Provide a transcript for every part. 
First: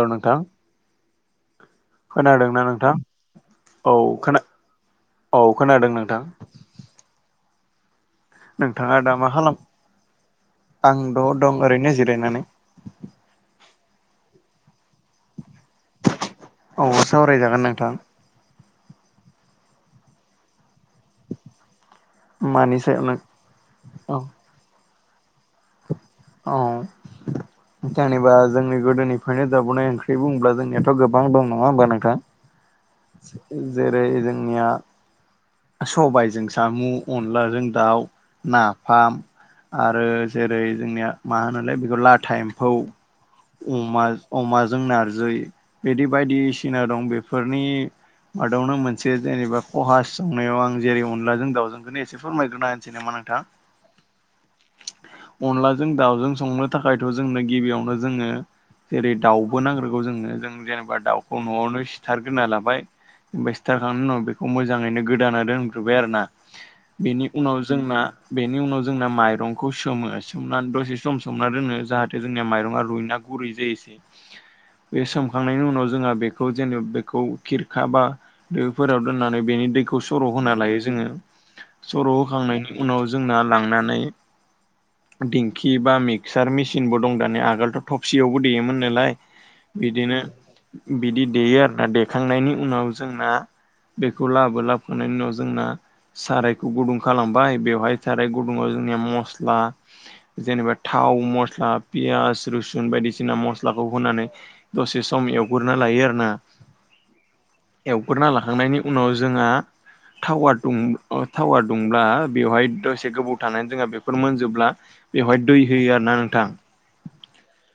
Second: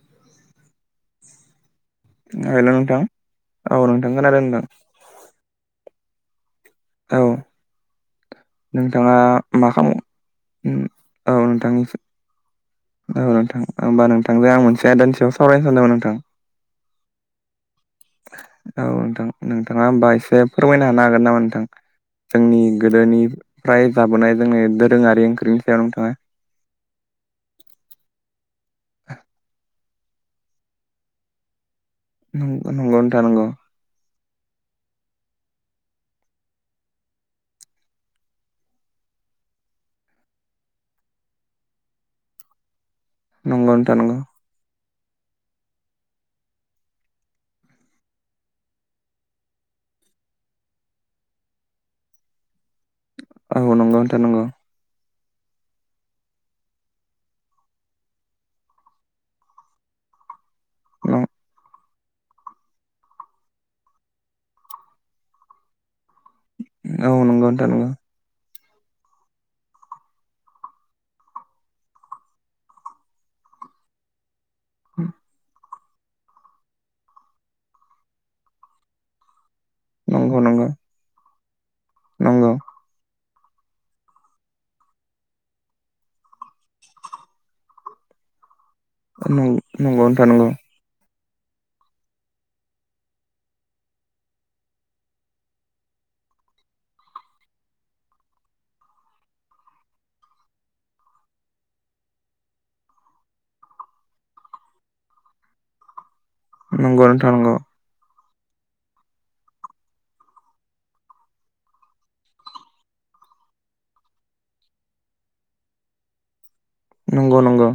औ नोंथां खोनादोंना नोंथां औ नोंथां खोनादों खोना नोंथां औ खोनादों नोंथां औ। नोंथाङा मा खामो उम आं द' औ दं ओरैनो नोंथांनिसो। जिरायनानै औ नोंथां होमबा नोंथांजों आं मोनसे आयदानि सायाव सावरायनो सानदोंमोन नोंथां। औ सावरायजागोन नोंथां। औ नोंथां नोंथाङा होमबा एसे फोरमायनो हानो हागोन नामा नोंथां? जोंनि मानि सायाव नों गोदोनिफ्राय औ जाबोनाय जोंनि दोरोङारि ओंख्रिनि सायाव नोंथाङा। औ जेनेबा जोंनि गोदोनिफ्रायनो जाबोनाय ओंख्रि इ बुङोब्ला जोंनियाथ' गोबां दं नङा होनबा नोंथां। नंग नंगौ नोंथां नंगौ। जेरै जोंनिया स'बाइजों सामु, अनलाजों दाउ, नाफाम। आरो जेरै जोंनिया मा होनोलाय बेखौ लाथा एम्फौ नंगौ नोंथां नंगौ अमाज अमाजों नारजै बिदि बायदिसिना दं बेफोरनि मादावनो मोनसे जेनेबा खहास संनायाव आं जेरै अनलाजों दावउजोंखौनो एसे फोरमायग्रोना होनसै नामा नोंथां? औ नंगौ नोंथां नंगौ। अनलाजों दाउजों संनो थाखायथ' जोंनो गिबियावनो जोङो जेरै दाउबो नांग्रोगौ जोंनो जों जेनेबा दाउखौ नंगौ न'आवनो सिथारग्रोना लाबाय ओमफाय सिथारखांनायनि उनाव बेखौ मोजाङैनो गोदाना दोनग्रोबाय आरोना बेनि उनाव नोंथां नंगौ जोंना बेनि उनाव जोंना माइरंखौ सोमो सोमनानै दसे सम सोमना दोनो जाहाथे जोंनिया माइरंआ रुइना गुरै जायोसै बे सोमखांनायनि उनाव जोंहा बे खौ जेनब बेखौ खिरखा बा दोफोराव दोननानै बेनि दैखौ सर' नंगौ होना नंगौ लायो जोङो। सर' नंगौ होखांनायनि उनाव जोंना लांनानै दिंखि एबा मिक्सार मेसिनबो दं दानिया आगोलथ' थफसियावबो देयोमोन नालाय नंगौ बिदिनो नोंथां नंगौ बिदि देयो आरोना देखांनायनि उनाव जोंना बेखौ लाबो-लाब बोनायनि उनाव जोंना सारायखौ गुदुं खालामबाय बेवहाय साराय गुदुंङाव जोंनिया मस्ला जेनेबा थाव मस्ला पियास रुसुन बायदिसिना मस्लाखौ होनानै दसे सम एवग्रोना लायो आरो ना। नंगौ नोथां नंगौ। एवग्रोना लाखांनायनि उनाव जोंहा टावा दुं अ टावा दुंब्ला बेवहाय दसे गोबाव थानानै जोंहा बेफोर मोनजोबब्ला बेवहाय दै होयो आरो ना नोंथां। नंगौ-नंगौ।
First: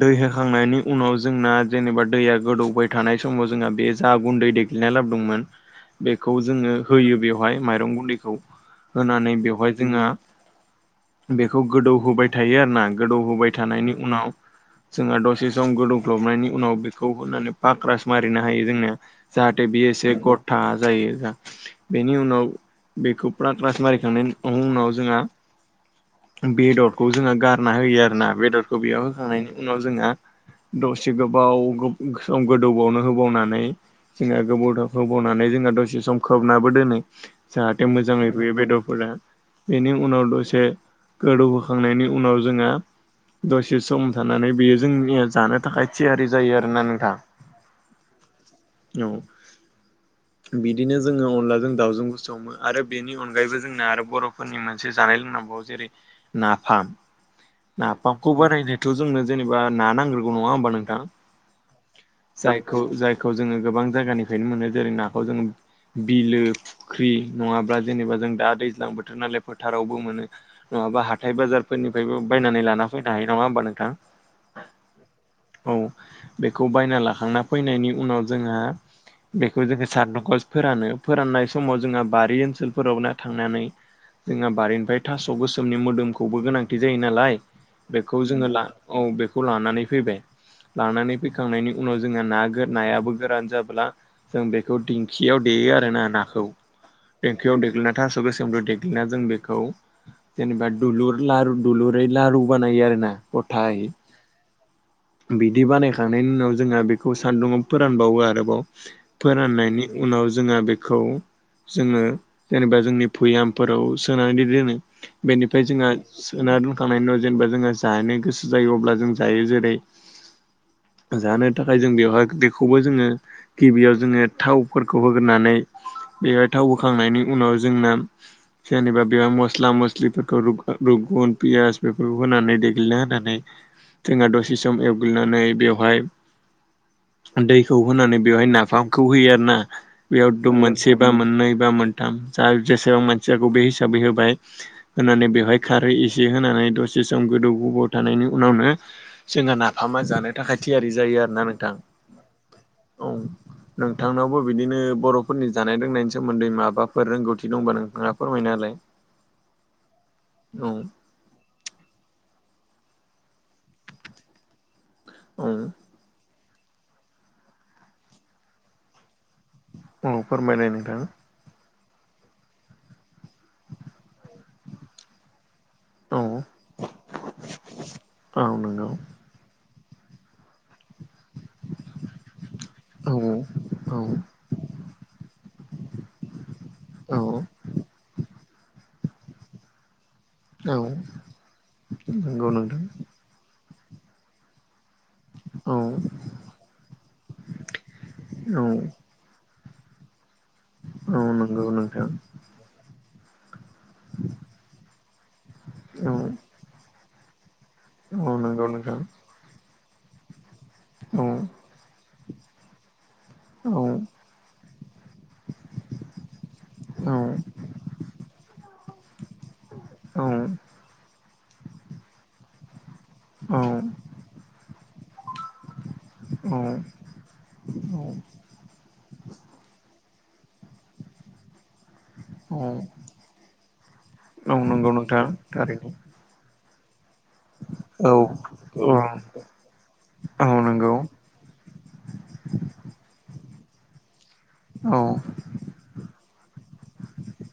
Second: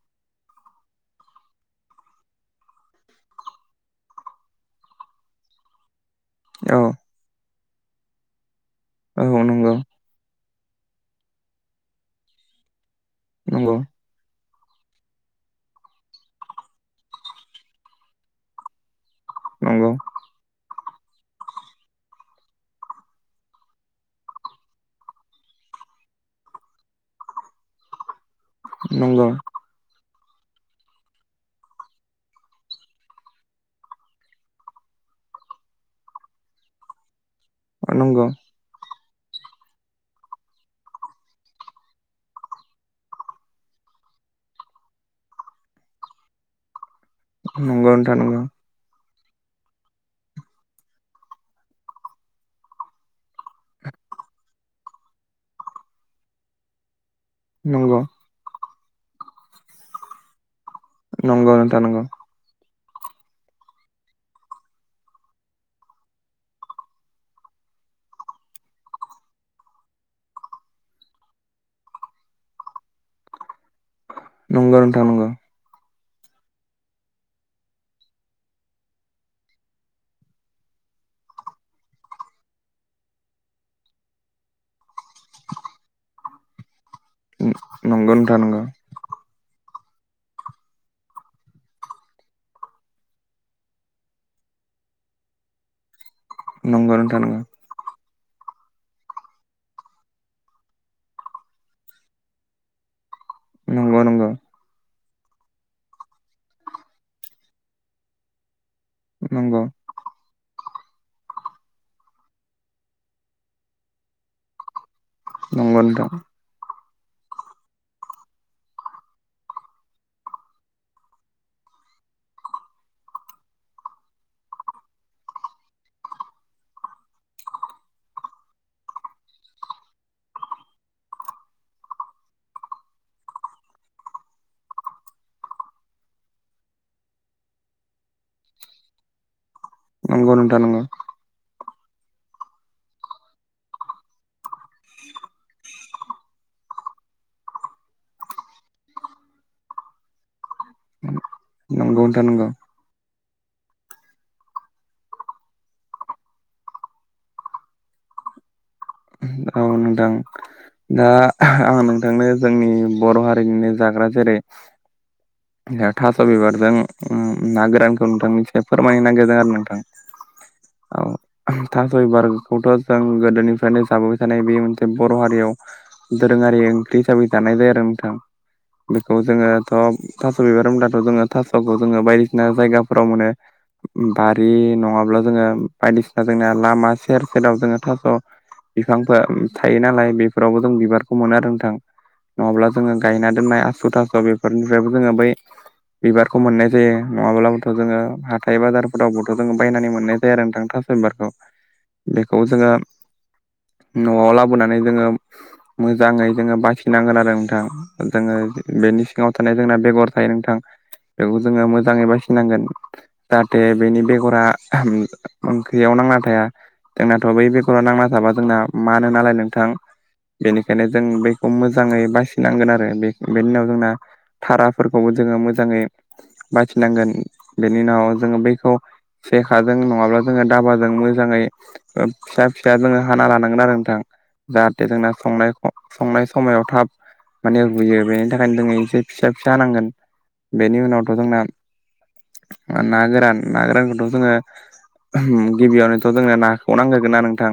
दै होखांनायनि उनाव जोंना जेनेबा दैया गोदौबाय थानाय समाव जोंहा बे जा गुन्दै दे ग्लिना लाबोदोंमोन खौ जोङो औ होयो बेवहाय माइरं गुन्दैखौ होनानै औ बेवहाय नंगौ जोङा बेखौ गोदौहोबाय थायो आरोना गोदौ होबाय नंगौ थानायनि उनाव जोंहा दसे सम गोदौग्लबनायनि उनाव बेखौ होनानै फाक्रास मारिनो हायो जोङो। जाहाथे नंगौ बेयो एसे ग'था जायो। [unintelligible] बेनि उनाव बेखौ फ्रा क्लास मारिखांनायनि उनाव जोंहा बेदरखौ जोङो गारना होयो आरोना बेदरखौ बेयाव नंगौ होखांनायनि उनाव जोंहा दसे गोबाव गोब सम गोदौबावनो होबावनानै जोंहा गोबौदब होबावनानै जोंहा दसे सम खोबनाबो दोनो जाहाथे नंगौ मोजाङै रुयो बेदरफोरा बेनि उनाव दसे गोदौहोखांनायनि उनाव जोंहा दसे सम थानानै बेयो जोंनिया जानो थाखाय थियारि जायो आरोना नोंथां। नंगौ नोंथां नंगौ। औ बिदिनो जोङो अनलाजों दाउजों बो सङो आरो बेनि अनगायैबो जोंना आरो बर'फोरनि मोन मोनसे जानाय लोंनांगौ जेरै नाफाम नंगौ नाफाम खौ बारायनोथ' जोंनो जेनेबा ना नांग्रोगौ नङा होमबा नोंथां नंगौ नोंथां नांगौ जायखौ जायखौ जोङो गोबां जायगानिफ्रायनो मोनो जेरै नाखौ जोङो बिलो फुख्रि नङाब्ला जेनेबा जों दा दैज्लां बोथोर नालाय फोथारावबो मोनो नङाबा हाथाय बाजारफोरनिफ्रायबो बायनानै लाना फैनो हायो नङा होमबा नोंथां नंगौ नोंथां नंगौ औ बेखौ बायना लाखांना फैनायनि उनाव जोंहा बेखौ जोङो सानदुंखो फोरानो फोराननाय समाव जोंहा बारि ओनसोलफोराव ना थांनानै जोंहा बारिनिफ्राय थास' गोसोमनि मोदोमखौबो गोनांथि जायो नालाय बेखौ जोङो ला औ बेखौ लानानै फैबाय लानानै फैखांनायनि उनाव जोंहा ना नायाबो गोरान जाब्ला जों बेखौ दि दिंखियाव देयो आरोना नाखौ नंगौ नोंथां नंगौ देंखियाव देग्लिना थास सोमदु देग्लिना जों बेखौ जेनेबा दुलुर लारु दुलुरै लारु बानायायो आरो ना गथाहै नंगौ नोंथां बिदि बानायखांनायनि उनाव जोंहा बेखौ सान्दुङाव फोरानबावो आरोबाव नंगौ फोराननायनि उनाव जोङो बेखौ जोङो जेनेबा जोंनि भुयामफोराव सोनानै दैदो नंगौ बेनिफ्राय जोंहा सोना दोनखांनायनि उनाव जेनेबा जोंहा जानो गोसो जायो अब्ला जों जायो जेरै जानो थाखाय जों बेवहाय बेखौबो जोङो गिबियाव जोङो थाव फोरखौ होग्रोनानै बेहाय थाव होखांनायनि उनाव जोंना जेनेबा बे मस्ला मस्लिफोरखौ रुगुन पियास बेफोरखौ होनानै देग्लिना होनानै जोंहा दसे सम एवग्लिनानै बेवहाय दैखौ होनानै बेवहाय नाफामखौ होयो आरोना नंगौ बेयाव नोंथां मोनसे बा मोननै बा मोनथाम जा जेसेबां मानसियाखौ बे हिसाबै होबाय होनानै बेवहाय खारै एसे होनानै दसे सम गोदौ गोबाव थानायनि उनावनो जोंहा नाफामा जानाय थाखाय थियारि जायो आरोना नोंथां नंगौ नंगौ नोंथां नंगौ औ नोंथांनाव बिदिनो बर'फोरनि जानाय लोंनायनि सोमोन्दै माबाफोर रोंगौथि दंबा नोंथाङा फोरमायना होलाय औ नोंथां औ दा आं नोंथांनो जोंनि बर' हारिनिनो जाग्रा जेरै ओं दा थास' बिबारजों ना गोरानखौ नोंथांनिसे फोरमायनो नागिरदों आरो नोंथां औ फोरमायनाय नोंथां औ थास' बिबारखौथ' जों गोदोनिफ्रायनो जाबोबाय थानाय बे मोनसे बर' हारियाव औ दोरोङारि ओंख्रि हिसाबै जानाय जायो आरो नोंथां औ नंगौ बेखौ जोङोथ' थास' बिबार होनब्लाथ' जोङो थास'खौ जोङो बायदिसिना जायगाफोराव औ मोनो बि नङाब्ला जोङो बायदिसिना जोंना लामा औ सेर सेराव जोङो थास' बिफांफोर थायो नालाय बे फोरावबो जों बिबारखौ मोनो आरो नोंथां नंगौ नङाब्ला नोंथां जोङो गायना दोननाय आसु थास' बेफोरनिफ्रायबो जोङो बै औ बिबारखौ मोननाय जायो नङाब्लाबोथ' जोङो हाथाय औ बाजारफोरावबो जो बायनानै मोननाय जायो आरो नोंथां थास' औ बिबारखौ नंगौ नोंथां बेखौ जोङो न'आव लाबोनानै जोङो औ मोजाङै जोङो बाखिनांगोन आरो नोंथां औ जोङो नंगौ नोंथां बेनि सिङाव थानाय जोंना बेगर थायो नोंथां औ बेखौ जोङो मोजाङै बासिनांगोन जाहाथे औ बेनि बेगरा ओंखैयाव नांना थाया औ जोंनाथ' बै बेगराव नांना थाबा जोंना मानो नालाय नोंथां औ बेनिखायनो जों बेखौ मोजाङै बासिनांगोन आरो बे बेनि उनाव जोंना थाराफोरखौबो जोङो मोजाङै औ बाथिनांगोन। बेनि औ उनाव जोङो बैखौ सेखाजों नङाब्ला जोङो दाबाजों मोजाङै ओ फिसा औ फिसा जोङो हाना लानांगोन आरो नोंथां। औ जाहाथे नंगौ जोंना नोंथां संनाय थारैनो संनाय समायाव थाब माने गुयो औ बेनि थाखायनो जोङो औ एसे फिसा फिसा हांगोन। औ बेनि नंगौ उनावथ' जोंना ओ ना गोरान ना गोरान खौथ' जोङो औ गिबियावनोथ' जोंनो नाखौ नांगोरगोनना नोंथां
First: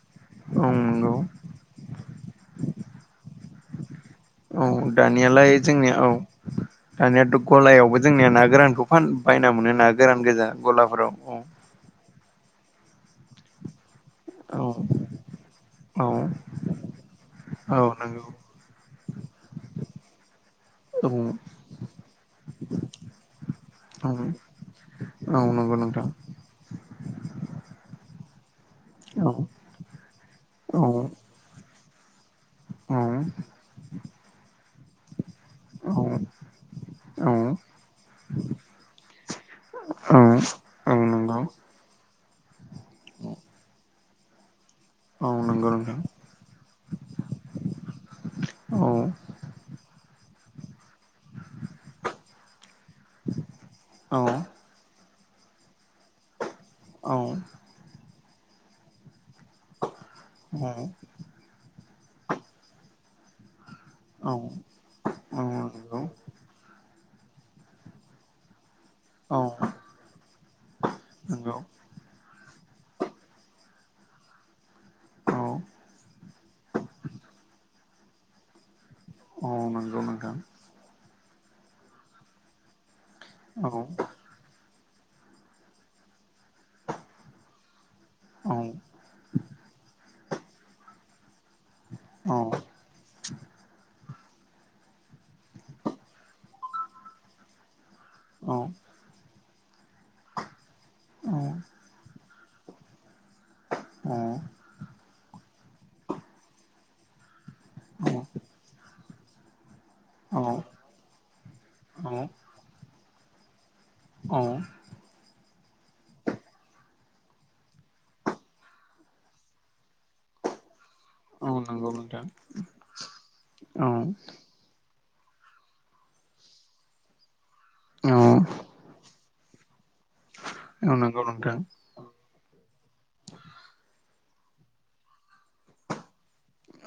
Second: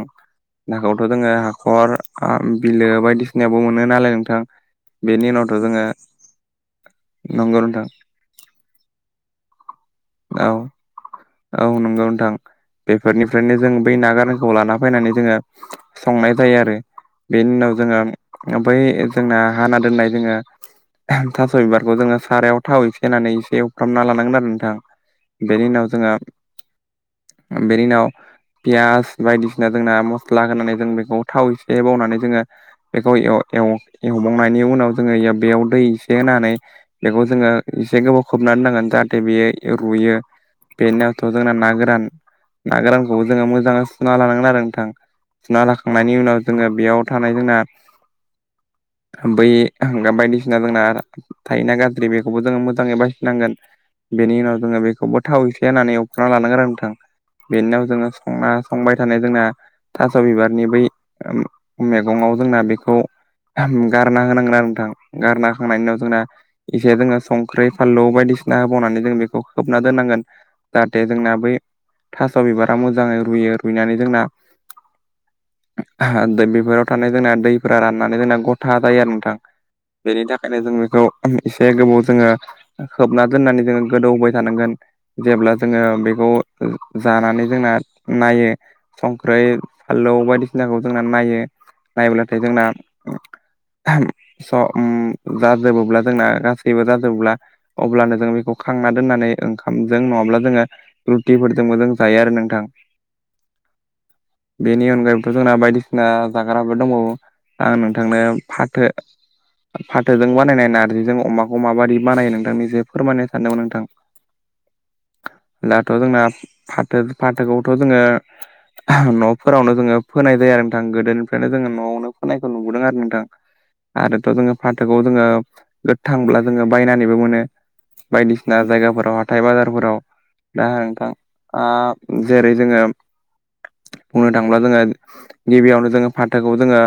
औ नाखौथ' नंगौ जोङो हाखर आं बिलो बायदिसिनायाबो मोनो नालाय नोंथां। औ बेनि दानियालाय उनावथ' जोङो जोंनिया औ दानियाथ' नंगौ नोंथां गलायावबो जोंनिया ना गोरानखौ फान बायना मोनो ना गोरान गोजा औ गलाफोराव। औ नंगौ नोंथां बेफोरनिफ्रायनो जों बै नागोरान खौ लाना फैनानै जोङो औ संनाय जायो आरो। बेनि उनाव औ जोङो नंगौ ओमफाय ओ जोंना हाना दोननाय जोङो औ थास' बिबारखौ जोङो सारायाव थाव एसे होननानै एसे एवफ्रामना लानांगोन औ आरो नोंथां। औ नंगौ नोंथां उम बेनि उनाव फियास औ बायदिसिना जोंना मस्ला होनानै जों औ बेखौ थाव एसे बावनानै जोङो बेखौ औ एव-एव-एवबावनायनि उनाव जोङो बेयाव दै से होनानै बेखौ औ जोङो औ एसे गोबाव खोबनानै होनांगोन जाहाथे बेयो औ रुयो। औ बेनि उनावथ' नंगौ जोंना ना गोरान ना गोरानखौ जोङो मोजाङै सुना लानांगोन आरो नोंथां। औ सुना नंगौ नोंथां लाखांनायनि उनाव जोङो बेयाव थानाय जोंना औ बै हांगा बायदिसिना जोंना थायोना गाज्रि बेखौबो जोङो मोजाङै बासि नांगोन। औ बेनि उनाव जोङो बेखौबो थाव एसे होननानै अवखांना लानांगोन आरो नोंथां। औ बिनाव जोङो संना संबाय थानाय जोंना थास' औ बिबारनि बै ओम मेगङाव जोंना बेखौ गारना औ होनांगोन आरो नोंथां। औ गारना खांनायनि नंगौ उनाव इसे जोङो संख्रै, फानलु बायदिसिना होबावनानै जों औ बेखौ खोबना दोननांगोन जाहाथे जोंना बै नंगौ थास' बिबारा मोजाङै रुयो रुयनानै जोंना औ दै बेफोराव थानाय जोंना दैफोरा राननानै जोंना गथा जायो आरो नों थां औ नंगौ बेनि नोंथां थाखायनो जों बेखौ उम एसे गोबाव जोङो खोबना दोननानै औ जोङो गोदौ होबाय थानांगोन। जेब्ला जोङो बेखौ जानानै जोंना नायो औ संख्रै, फानलौ बायदिसिनाखौ जोंना नायो। औ नायोब्लाथाय जोंना स' अम जा जोबोब्ला जोंना गासैबो जाजोबबोब्ला अब्लानो जों बेखौ औ खांना दोननानै ओंखामजों नङाब्ला जोङो रुटिफोरजोंबो जों जायो आरो नोंथां। आ बेनि अनगायैबोथ' जोंना बायदिसिना जाग्राबो दंबावो। आं नोंथांनो फाथो फाथोजों औ नंगौ नोंथां औ बानायनाय नारजिजों अमाखौ माबायदि बानायो औ नोंथांनि एसे फोरमायनो सानदोंमोन नोंथां। अ' दाथ' जोंना फाथो फाथोखौबोथ' जोङो न'फोरावनो जोङो फोनाय जायो आरो नोंथां। गोदोनि खायनो औ जोङो नंगौ न'आवनो नोंथां फोनायखौ नुबोदों आरो नोंथां। औ आरोथ' जोङो थोखौ जोङो गोथांब्ला जोङो बायनानैबो मोनो औ बायदिसिना जायगाफोराव हा थाय बाजारफोराव दा औ नोंथां नंगौ नंगौ आ जेरै जोङो बुंनो थांब्ला जोङो गिबियावनो जोङो फाथोखौ जोङो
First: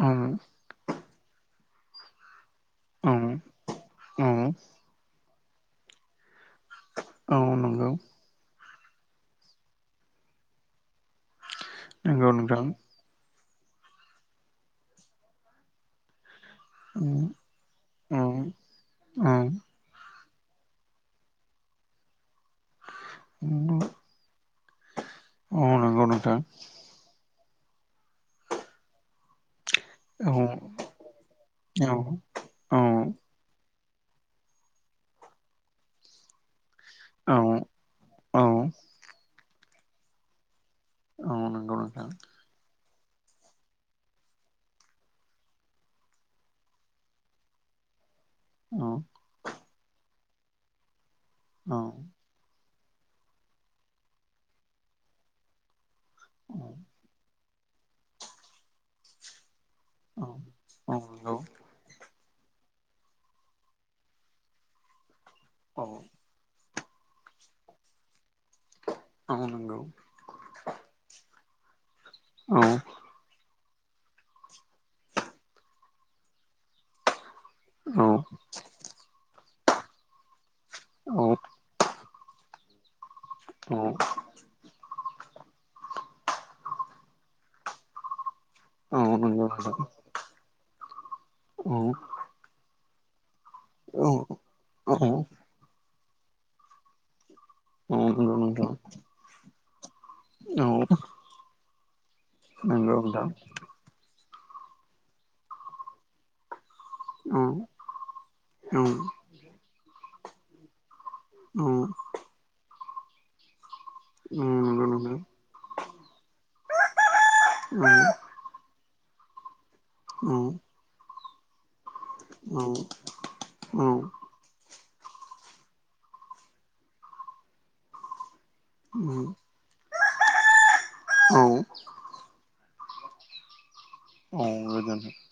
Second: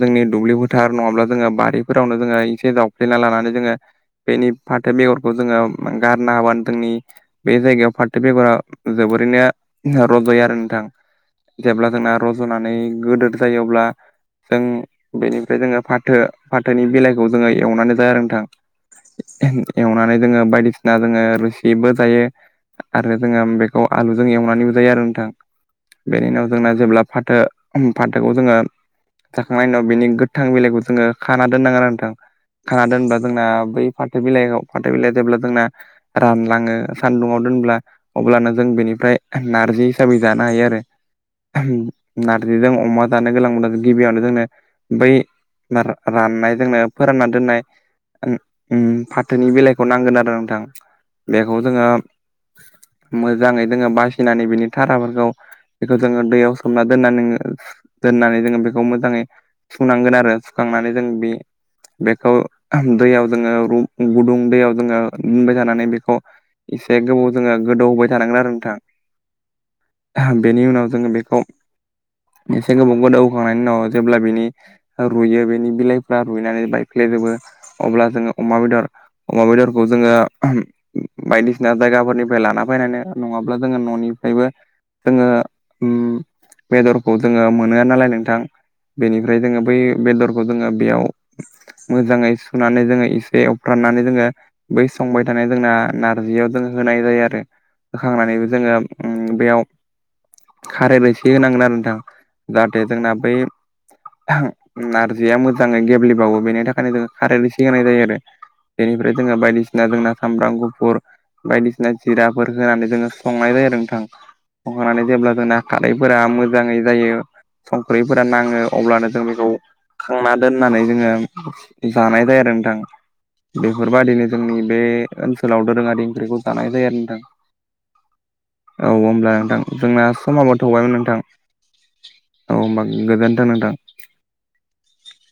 जोंनि दुब्लि फोथार नङाब्ला जोङो बारिफोरावनो जोङो एसे जाव फ्लेना लानानै जोङो बेनि फाथो बेगरखौ जोङो गारना होबानो जोंनि औ बे नंगौ जायगायाव फाथो बेगरा जोबोरैनो रज'यो आरो नोंथां। जेब्ला जोंना रज'नानै गोदोर जायोब्ला जों बेनिफ्राय जोङो फाथो हाथायनि बेलाइखौ जोङो एवनानै जाया नोंथां एवनानै जोङो बायदिसिना जोङो रोसिबो जायो आरो जोङो बेखौ आलुजों एवनानैबो जायो आरो नोंथां बेनि नोंथां उनाव जोंना जेब्ला फाथो फान्थोखौ जोङो जाखांनायनि उनाव बिनि गोथां बिलाइखौ जोङो खाना दोननांगोन औ आरो नोंथां औ खाना औ दोनब्ला जोंना बै फाथो बिलाइआव फाथो बिलाइ जेब्ला जोंना रानलाङो औ सान्दुंआव दोनब्ला औ अब्लानो जों बेनिफ्राय नारजि हिसाबै जानो हायो आरो नंगौ नोंथां [unintelligible] खारैजों अमा जानो गोलांब्ला जो‌ गिबियावनो जोंनो बै [unintelligible] राननाय जोंनो फोरानना दोननाय उम उम औ फाथोनि बेलाइखौ नांगोन आरो नोंथां बेखौ औ जोङो मोजाङै दोङो बासिनानै बिनि थाराफोरखौ बेखौ जोङो औ दैयाव सोमना दोनना नोङो दोननानै जोङो बेखौ मोजाङै सुनांगोन औ आरो सुखांनानै औ जों बे नंगौ बेखौ दैयाव जोङो रु गुदुं दैयाव जोङो दुनबाय औ थानानै बेखौ एसे गोबाव जोङो गोदौ होबाय थानांगोन आरो नोंथां। मावनांगौ बेनि उनाव जोङो बेखौ औ एसे गोबाव गोदौखांनायनि उनाव जेब्ला बिनि रुइयो बेनि बिलाइफ्रा रुइनानै बायफ्लेजोबो औ अब्ला जोङो अमा बेदर अमा बेदरखौ जोङो उम औ बायदिसिना जायगाफोरनिफ्राय लाना फैनानै नङाब्ला औ जोङो न'निफ्रायबो जोङो उम बेदरखौ जोङो मोनो नालाय नोंथां औ बेनिफ्राय नंगौ जोङो नोंथां बै बेदरखौ जोङो बेयाव औ मोजाङै सुनानै जोङो एसे फोराननानै औ जोङो बै औ संबाय नंगौ थानाय जोंना नारजियाव जों होनाय जायो आरो। नोंथां औ नंगौ नोंथां औ नंगौ होखांनानैबो नोंथां औ जोङो उम बेयाव औ खारै एसे होनांगोन आरो नोंथां। जाहाथे जोंना औ बै नारजिया मोजाङै गेब्लेबावो बेनि थाखायनो जोङो खारै औ रैसे होनाय जायो आरो बेनिफ्राय जोंङो बायदिसिना जोंना सामब्राम गुफुर बायदिसिना जिराफोर होनानै जोङो संनाय जायो आरो नोंथां। संखांनानै जेब्ला जोंना खारैफोरा मोजाङै जायो संख्रिफोरा नाङो अब्लानो जों बेखौ खांना दोननानै जोङो जानाय जायो आरो नोंथां बेफोरबायदिनो जोंनि बे ओनसोलाव दोरोङारि ओंख्रिखौ जानाय जायोआरो नोंथां। औ होमब्ला नोंथां जोंना समाबो थौबायमोन नोंथां। औ होमबा गोजोनथों नोंथां। अ [unintelligible]